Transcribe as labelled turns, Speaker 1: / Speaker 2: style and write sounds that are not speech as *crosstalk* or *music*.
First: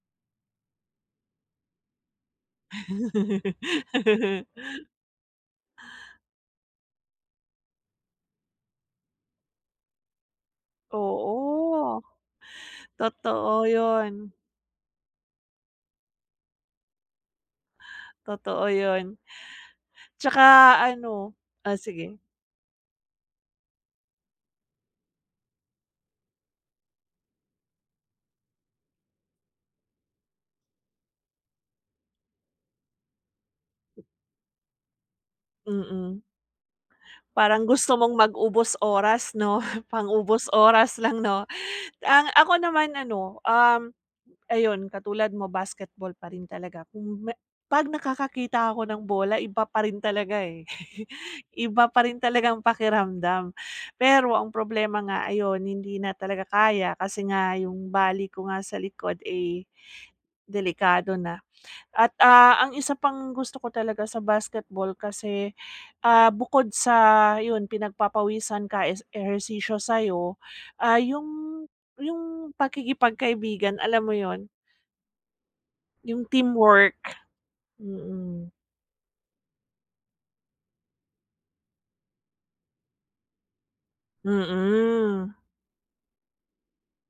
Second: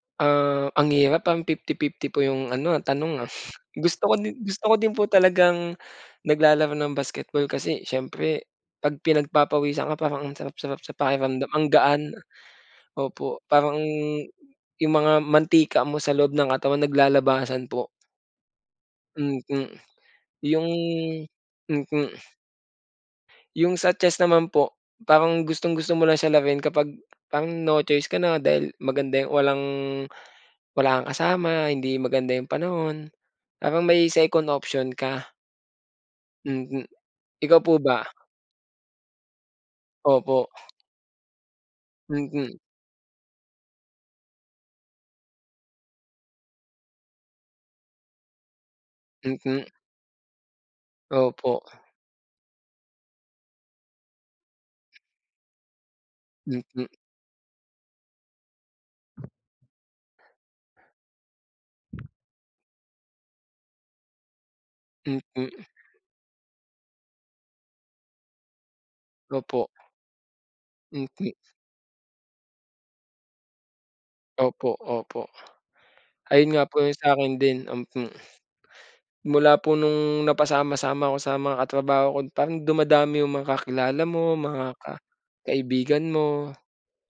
Speaker 1: Ah, ang hirap parang 50-50 po yung ano ah, tanong ah. Gusto ko din
Speaker 2: *laughs*
Speaker 1: gusto ko din po talagang nag-lalaro ng basketball kasi siyempre 'pag pinag-papawisan ka parang ang sarap-sarap sa pakiramdam, ang
Speaker 2: Oo.
Speaker 1: gaan, opo.
Speaker 2: Totoo
Speaker 1: Parang
Speaker 2: yun.
Speaker 1: yung mga mantika mo sa loob ng katawan nag-lalabasan po.
Speaker 2: Totoo yun.
Speaker 1: Mm
Speaker 2: Tsaka
Speaker 1: yung
Speaker 2: ano o
Speaker 1: mm.
Speaker 2: sige.
Speaker 1: Yung sa chest naman po, parang gustong-gusto mo lang siya laruin kapag parang no choice ka na dahil maganda yung walang wala kang kasama hindi maganda yung panahon, parang may second option ka.
Speaker 2: Mm.
Speaker 1: Mm, ikaw
Speaker 2: Parang
Speaker 1: po
Speaker 2: gusto
Speaker 1: ba?
Speaker 2: mong mag-ubos oras 'no?
Speaker 1: Opo.
Speaker 2: Pang-ubos oras lang 'no? Ang ako
Speaker 1: Mm.
Speaker 2: naman ano, um, ayun katulad mo basketball pa rin talaga kung me 'pag nakaka-kita ako ng bola iba
Speaker 1: Mm.
Speaker 2: pa rin talaga eh, *chuckles*
Speaker 1: Opo.
Speaker 2: iba pa rin talagang pakiramdam. Pero ang problema nga ayon, hindi na talaga
Speaker 1: Mm.
Speaker 2: kaya kasi nga yung bali ko nga sa likod eh, delikado na. At ah, ang isa pang gusto ko talaga sa basketball kasi,
Speaker 1: Mm.
Speaker 2: ah, bukod sa yun pinag-papawisan ka is,
Speaker 1: Opo.
Speaker 2: ehersisyo sa'yo, ah, yung
Speaker 1: Mm.
Speaker 2: yung pakikipag-kaibigan alam mo yun?
Speaker 1: Opo, opo.
Speaker 2: Yung
Speaker 1: Ayun nga po yung
Speaker 2: teamwork,
Speaker 1: sa'kin din, um, hmm.
Speaker 2: mm.
Speaker 1: Mula po nung napasama-sama ko sa mga katrabaho ko parang dumadami yung mga kakilala mo, mga ka
Speaker 2: Mm.
Speaker 1: kaibigan mo.